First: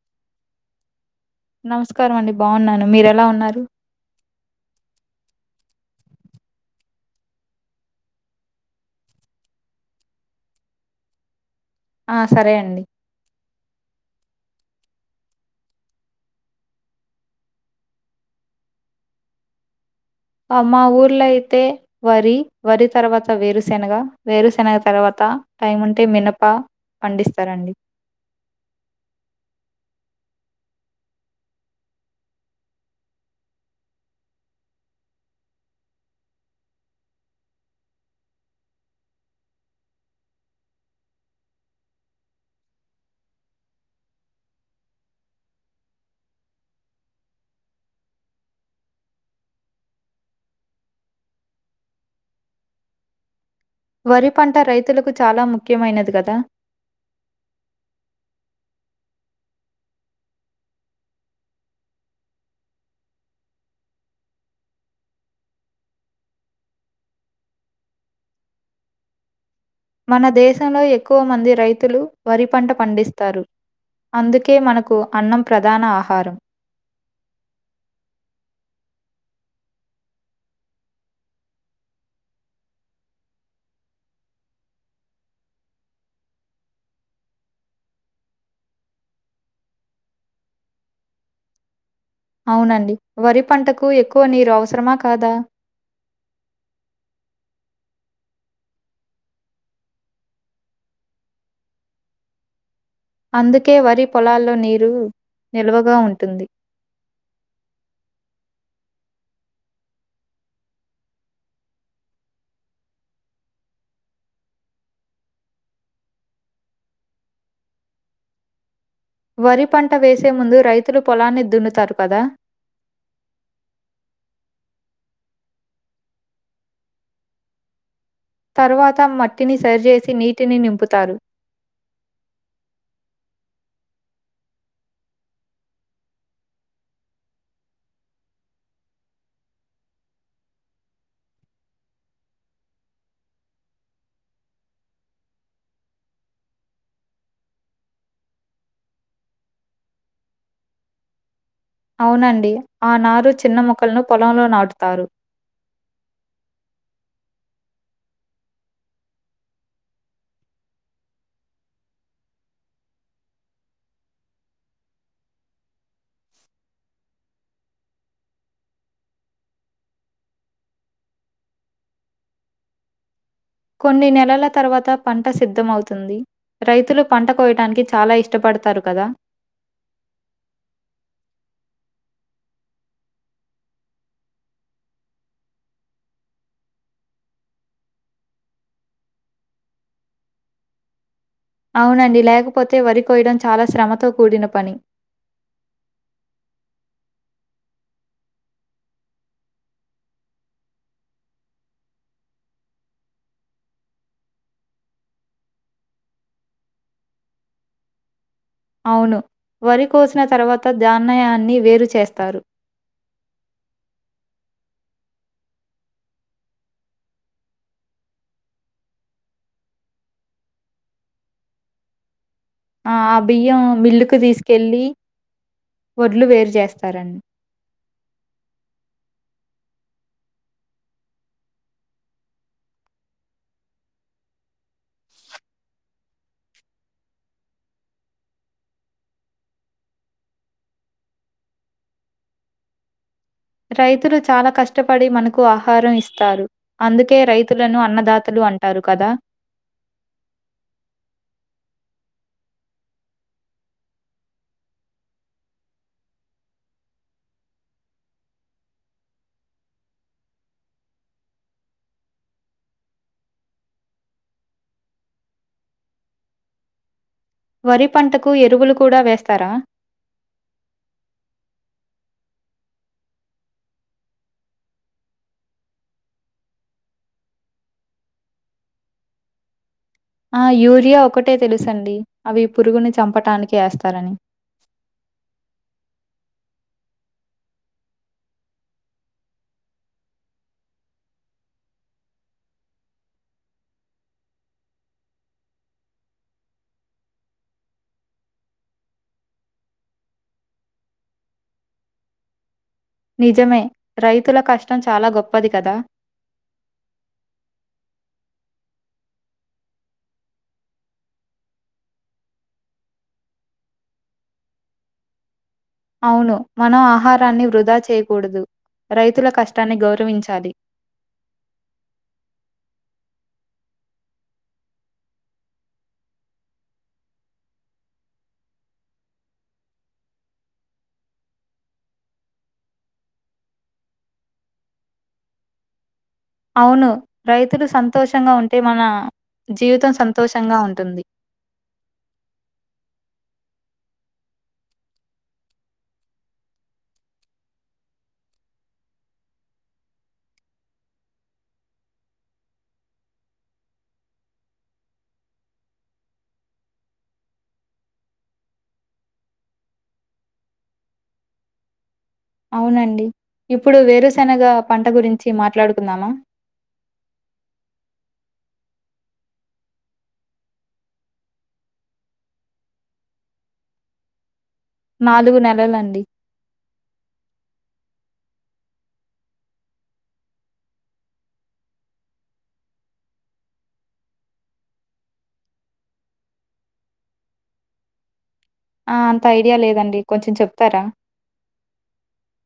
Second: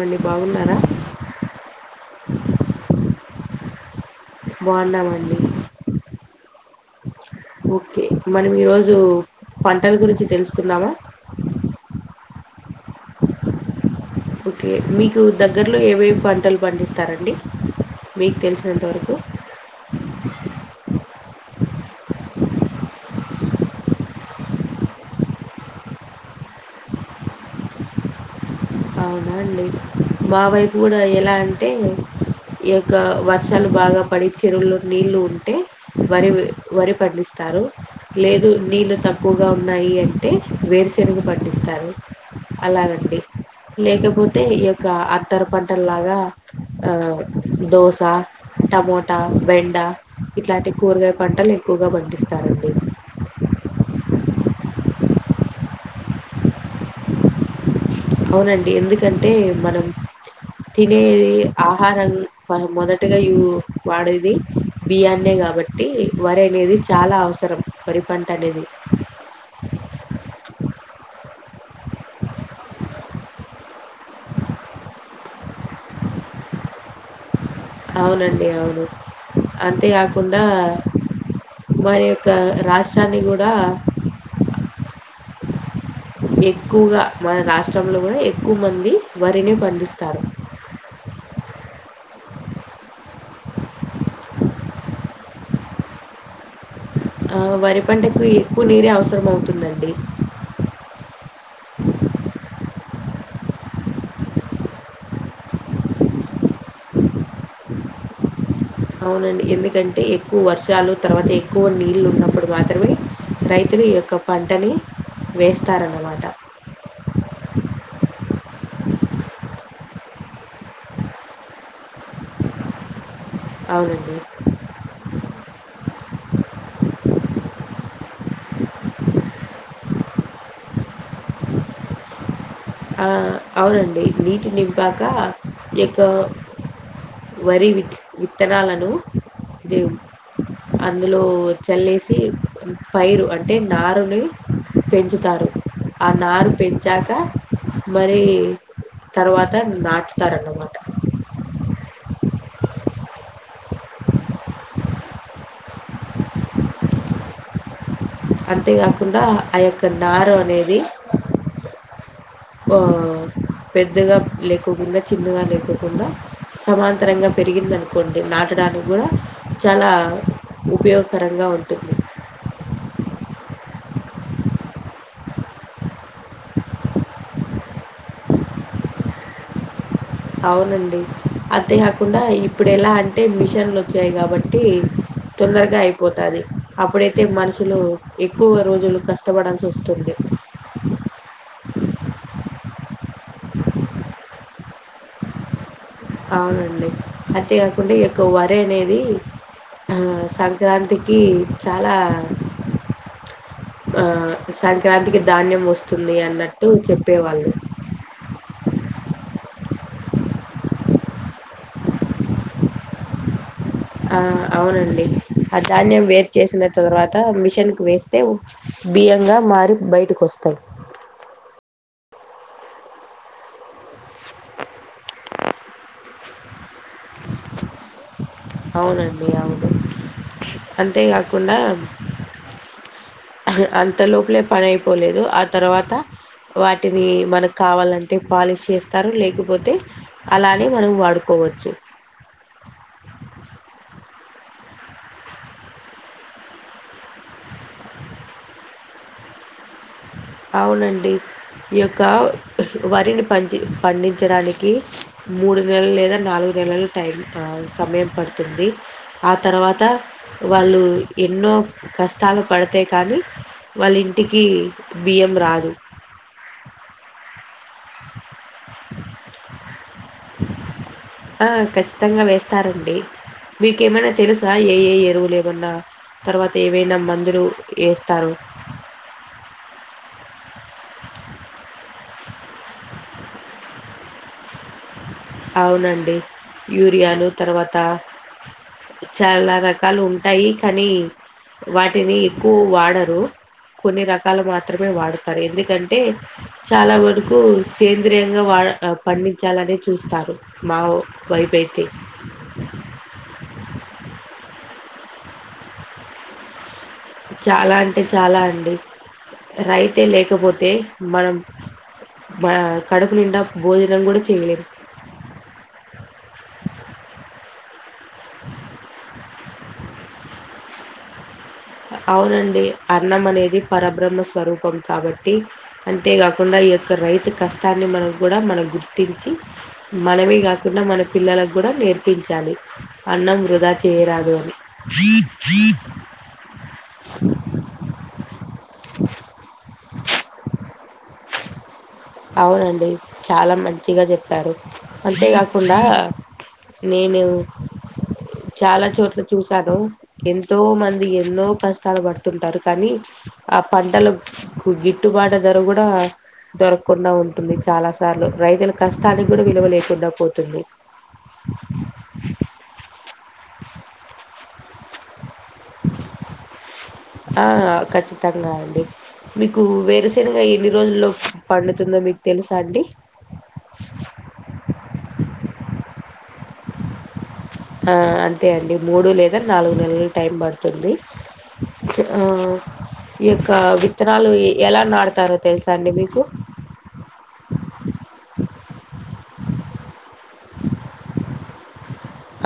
అండి బాగున్నారా. నమస్కారం అండి బాగున్నాను మీరెలా ఉన్నారు. బాగున్నామండి ఓకే మనం ఈరోజు పంటలు గురించి తెలుసుకుందామా. ఆ సరే అండి. ఓకే మీకు దగ్గరలో ఏవేవి పంటలు పండిస్తారండి. మీకు తెలిసినంతవరకు మా ఊర్లో అయితే వరి, వరి తర్వాత వేరుశెనగ వేరుశెనగ తర్వాత టైం ఉంటే మినప పండిస్తారండి. అవునా అండి మా వైపు కూడా ఎలా అంటే ఈ యొక్క వర్షాలు బాగా పడి చెరువులు నీళ్లు ఉంటే వరి వరి పండిస్తారు. లేదు నీళ్ళు తక్కువగా ఉన్నాయి అంటే వేరుశనగ పండిస్తారు అలాగండి. లేకపోతే ఈ యొక్క అంతర పంటలలాగా దోశ టమోటా బెండ ఇట్లాంటి కూరగాయ పంటలు ఎక్కువగా పండిస్తారండి. వరి పంట రైతులకు చాలా ముఖ్యమైనది కదా. అవునండి ఎందుకంటే మనం తినేది ఆహారం మొదటగా వాడేది బియ్యాన్నే కాబట్టి వరి అనేది చాలా అవసరం వరి పంట అనేది. మన దేశంలో ఎక్కువ మంది రైతులు వరి పంట పండిస్తారు. అందుకే మనకు అన్నం ప్రధాన ఆహారం అవునండి అవును అంతేకాకుండా మన యొక్క రాష్ట్రాన్ని కూడా ఎక్కువగా మన రాష్ట్రంలో కూడా ఎక్కువ మంది వరిని పండిస్తారు. అవునండి వరి పంటకు ఎక్కువ నీరు అవసరమా కాదా. వరి పంటకు ఎక్కువ నీరే అవసరమవుతుందండి. అందుకే వరి పొలాల్లో నీరు నిల్వగా ఉంటుంది. అవునండి ఎందుకంటే ఎక్కువ వర్షాలు తర్వాత ఎక్కువ నీళ్ళు ఉన్నప్పుడు మాత్రమే రైతులు ఈ యొక్క పంటని వేస్తారన్నమాట. వరి పంట వేసే ముందు రైతులు పొలాన్ని దున్నుతారు కదా. అవునండి. తరువాత మట్టిని సరిచేసి నీటిని నింపుతారు. ఆ అవునండి నీటి నింపాక యొక్క వరి వి విత్తనాలను అందులో చల్లేసి పైరు అంటే నారుని పెంచుతారు. ఆ నారు పెంచాక మరి తర్వాత నాటుతారన్నమాట. అవునండి ఆ నారు చిన్న మొక్కలను పొలంలో నాటుతారు. అంతేకాకుండా ఆ యొక్క నారు అనేది. పెద్దగా లేకోకుండా చిన్నగా లేకోకుండా సమాంతరంగా పెరిగిందినుకోండి. నాటడానికి కూడా చాలా ఉపయోగకరంగా ఉంటుంది. కొన్ని నెలల తర్వాత పంట సిద్ధమవుతుంది. రైతులు పంట కోయటానికి చాలా ఇష్టపడతారు కదా. అవునండి. అంతేకాకుండా ఇప్పుడు ఎలా అంటే మిషన్లు వచ్చాయి కాబట్టి తొందరగా అయిపోతది అప్పుడైతే మనుషులు ఎక్కువ రోజులు కష్టపడాల్సి వస్తుంది. అవునండి లేకపోతే వరి. కోయడం చాలా శ్రమతో కూడిన పని. అవునండి అంతేకాకుండా ఈ యొక్క వరి అనేది ఆ సంక్రాంతికి చాలా ఆ సంక్రాంతికి ధాన్యం వస్తుంది అన్నట్టు చెప్పేవాళ్ళు. అవును వరి కోసిన తర్వాత దాన్నయాన్ని వేరు చేస్తారు. ఆ అవునండి. ఆ ధాన్యం వేరు చేసిన తర్వాత మిషన్ కు వేస్తే బియ్యంగా మారి బయటకి వస్తాయి. ఆ బియ్యం మిల్లుకు తీసుకెళ్లి వడ్లు వేరు చేస్త. అవునండి అవున్ అంతే కాకుండా అంత లోపలే పని అయిపోలేదు ఆ తర్వాత వాటిని మనకు కావాలంటే పాలిష్ చేస్తారు, లేకపోతే అలానే మనం వాడుకోవచ్చు. రైతులు చాలా కష్టపడి మనకు ఆహారం ఇస్తారు. అందుకే రైతులను అన్నదాతలు అంటారు కదా. అవునండి ఈ యొక్క వరిని పంచి పండించడానికి మూడు నెలలు లేదా, నాలుగు నెలలు టైం సమయం పడుతుంది. ఆ తర్వాత వాళ్ళు ఎన్నో కష్టాలు పడితే కానీ వాళ్ళ ఇంటికి. బియ్యం రాదు వరి పంట కు ఎరువులు కూడా వేస్తారా ఆ ఖచ్చితంగా వేస్తారండి మీకు ఏమైనా తెలుసా ఏ ఏ ఎరువులు ఏమన్నా తర్వాత ఏమైనా మందులు వేస్తారో ఆ యూరియా ఒకటే తెలుసండి అవి పురుగుని చంపటానికి వేస్తారని అవునండి యూరియాలు తర్వాత చాలా రకాలు ఉంటాయి కానీ వాటిని ఎక్కువ వాడరు కొన్ని రకాలు మాత్రమే వాడతారు ఎందుకంటే చాలా వరకు సేంద్రీయంగా వా పండించాలని చూస్తారు మా వైపు అయితే నిజమే రైతుల కష్టం చాలా గొప్పది కదా చాలా అంటే చాలా అండి రైతే లేకపోతే మనం మ కడుపు నిండా భోజనం కూడా చేయలేము అవును మనం ఆహారాన్ని వృద్ దా చెయ్ కూడదు రైతుల కష్ టన్ని గౌరవించాలి అవునండి అన్నం అనేది పరబ్రహ్మ స్వరూపం కాబట్టి అంతేకాకుండా ఈ యొక్క రైతు కష్టాన్ని మనం కూడా మనం గుర్తించి మనమే కాకుండా మన పిల్లలకు కూడా నేర్పించాలి అన్నం వృధా చేయరాదు అని అవును రైతులు సంతోషంగా ఉంటు ఉంటే మన జీవితం సంతోషంగా ఉంటుంది అవునండి చాలా మంచిగా చెప్పారు అంతేకాకుండా నేను చాలా చోట్ల చూసాను ఎంతో మంది ఎన్నో కష్టాలు పడుతుంటారు కానీ ఆ పంటల గిట్టుబాటు ధర కూడా దొరక కుండా ఉంటుంది చాలా సార్లు రైతుల కష్టానికి కూడా విలువ లేకుండా పోతుంది అవునండి ఇప్పుడు వేరుశెనగ పంట గురిం ఆ ఖచ్చి తంగా అండి మీకు వేరుశనగ ఎన్ని రోజుల్లో పండుతుందో మీకు తెలుసా అండి నాలుగు నెలలండి ఆ అంతే అండి మూడు లేదా నాలుగు నెలలు టైం పడుతుంది ఆ ఈ యొక్క విత్తనాలు ఎలా నాటుతారో తెలుసా అండి మీకు ఆ అంత ఐడియా లేదండి కొంచెం చెప్తారా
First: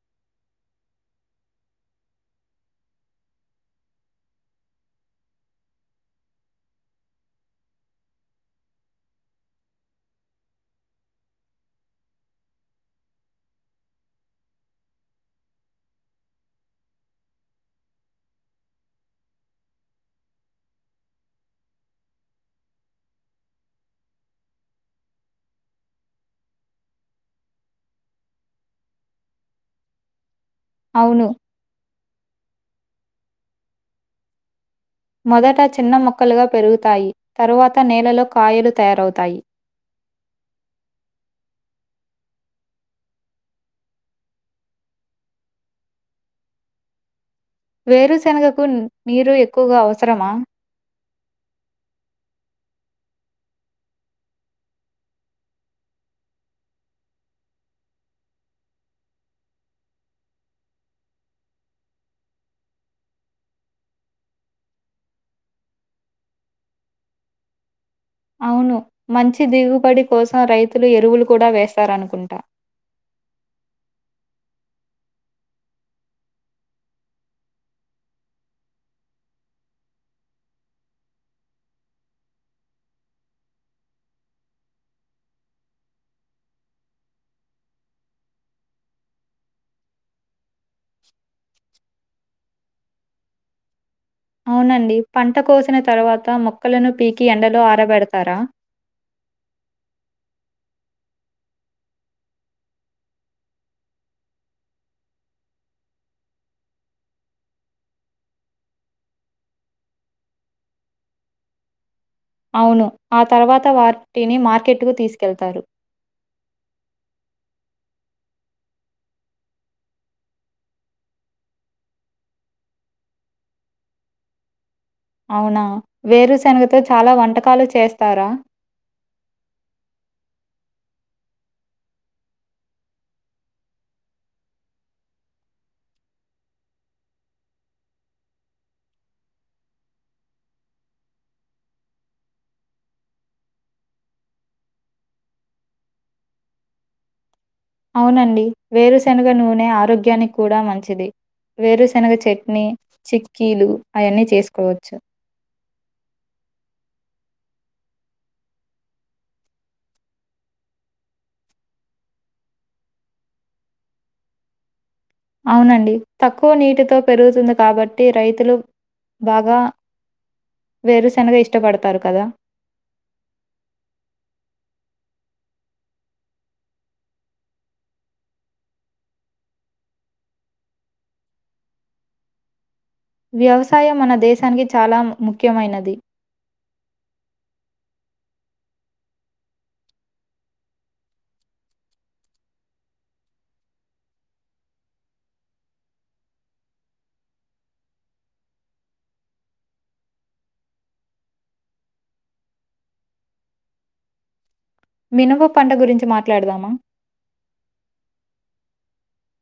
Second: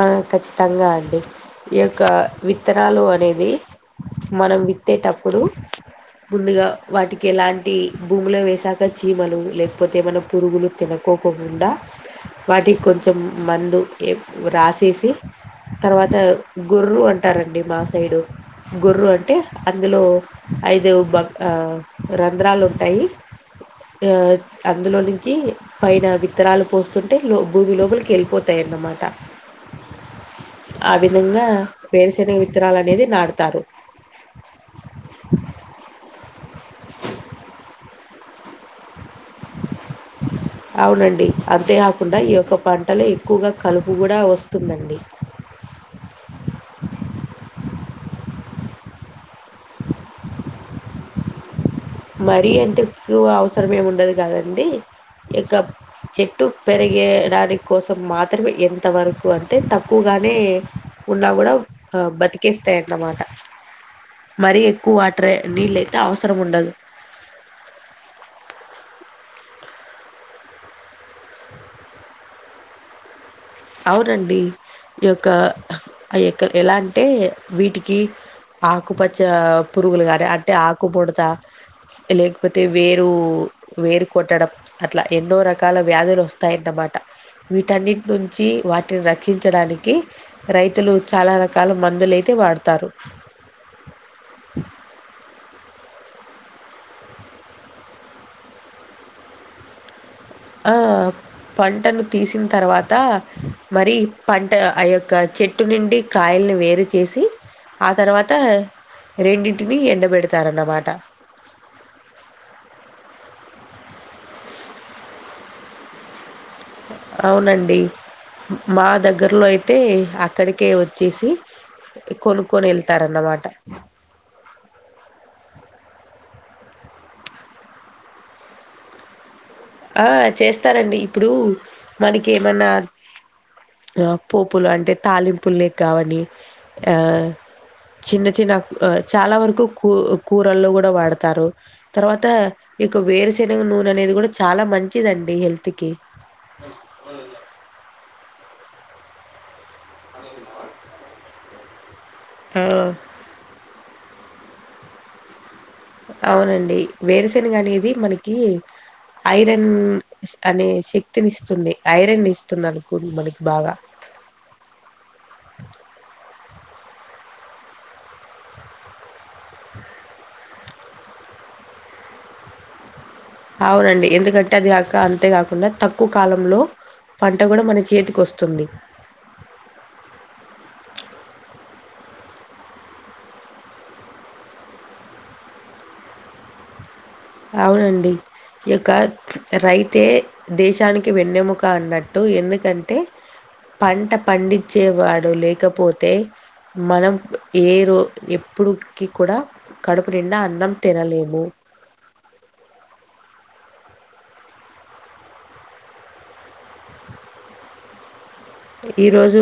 ఆ అఖచ్చితంగా అండి ఈ యొక్క విత్తనాలు అనేది మనం విత్తేటప్పుడు ముందుగా వాటికి ఎలాంటి భూమిలో వేసాక చీమలు లేకపోతే ఏమన్నా పురుగులు తినకోకుండా వాటికి కొంచెం మందు ఏ రాసేసి తర్వాత గొర్రు అంటారండి మా సైడు గొర్రు అంటే అందులో ఐదు బ ఆ రంధ్రాలుంటాయి ఆ అందులో నించి పైన విత్తనాలు పోస్తుంటే లో భూమి లోపలికి వెళ్ళిపోతాయన్నమాట ఆ అవును విధంగా వేరుశనగ విత్ త్తనాలు అనేది నాటుతారు మొదట చిన్న మొక్కలుగా పెరుగుతాయి తరువాత నేలలో కాయలు తయరౌ అవునండి అంతే [inaudible] కుండా ఈ యొక్క పంటలో ఎక్కువగా కలుపు కూడా వస్తుందండి వేరుశనగకు నీరు ఎక్కువగా అవసరమా మరీ ఎంత ఎక్కువ అవసరం ఏం ఉండదు కానండి ఇక చెట్టు పెరిగేడానికి కోసం మాత్రమే ఎంతవరకు అంటే తక్కువగానే ఉన్నా కూడా బతికేస్తాయి అన్నమాట మరీ ఎక్కువ వాటర్ నీళ్ళయితే అవసరం ఉండదు అవును మంచి దిగుబడి కోసం రైతులు ఎరువులు కూడా వేస్తారనుకుంటా అవునండి ఈ యొక్క ఆ యొక్క ఎలా అంటే వీటికి ఆకుపచ్చ పురుగులు కానీ అంటే ఆకుబుడత లేకపోతే వేరు వేరు కొట్టడం అట్లా ఎన్నో రకాల వ్యాధులు వస్తాయన్నమాట వీటన్నిటి నుం చ్చి వాటిని రక్షించడానికి రైతులు చాలా రకాల మందులైతే వాడుతారు అవునండి పంట కోసిన తరవా త మొక్కలను పీకి ఎండలో ఆరబెడతారా హా పంటను తీసిన తర్వాత మరి పంట ఆ యొక్క చెట్టు నుండి కాయల్ని వేరు చేసి ఆ తర్వాత రెండింటిని ఎండబెడతారన్నమాట అవును ఆ తర్వాత వాటిని మార్కెట్కు తీసుకెళ్తారు అవునండి మా దగ్గర్లో అయితే అక్కడికే వచ్చేసి కొనుక్కొని వెళ్తారన్నమాట అవునా వేరుశనగతో చాలా వంటకాలు చేస్తారా ఆ చేస్తారండి ఇప్పుడు మనకి ఏమన్నా ఆ పోపులు అంటే తాలింపు లే కావని ఆ చిన్న చిన్న చాలా వరకు కూ కూరల్లో కూడా వాడతారు తర్వాత నీకు వేరుశనగ నూనె అనేది కూడా చాలా మంచిదండి హెల్త్ కి అవునండి వేరుశనగ నూనె ఆరోగ్యానికి కూడా మంచిది వేరు శెనగ చట్నీ ఆ! చిక్కీలు అయన్నీ చేసుకో చ్చు అవునండి వేరుశనగ అనేది మనకి ఐరన్ అనే శక్తినిస్తుంది ఐరన్ ఇస్తుంది అనుకో మనకి బాగా క్కువ నీటితో పెరుగుతుంది కాబట్టి రైతులు బాగా వేరుశెనగ ఇష్టపడతారు కదా అవునండి ఎందుకంటే అది అక అంతేకాకుండా తక్కువ కాలంలో పంట కూడా మన చేతికొస్తుంది వ్యవసాయం మన దేశానికి చాలా ముఖ్యమైనది అవునండి ఈయొక్క రైతే దేశానికి వెన్నెముక అన్నట్టు ఎందుకంటే పంట పండించ్చేవాడు లేకపోతే మనం ఏ రో ఎప్పుడుకి కూడా కడుపు నిండా అన్నం తినలేము మినుము పంట గురించి మాట్లాడదామా ఈరోజు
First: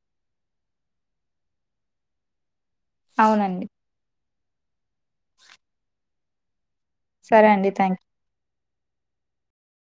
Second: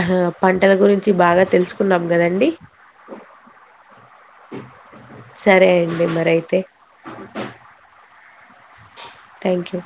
ఆ పంటల గురించి బాగా తెలుసుకున్నాం కదాండి అవునండి ఆ. సరే అండి మరై తే సరే అండి తాంక్ థ్యాంక్ యూ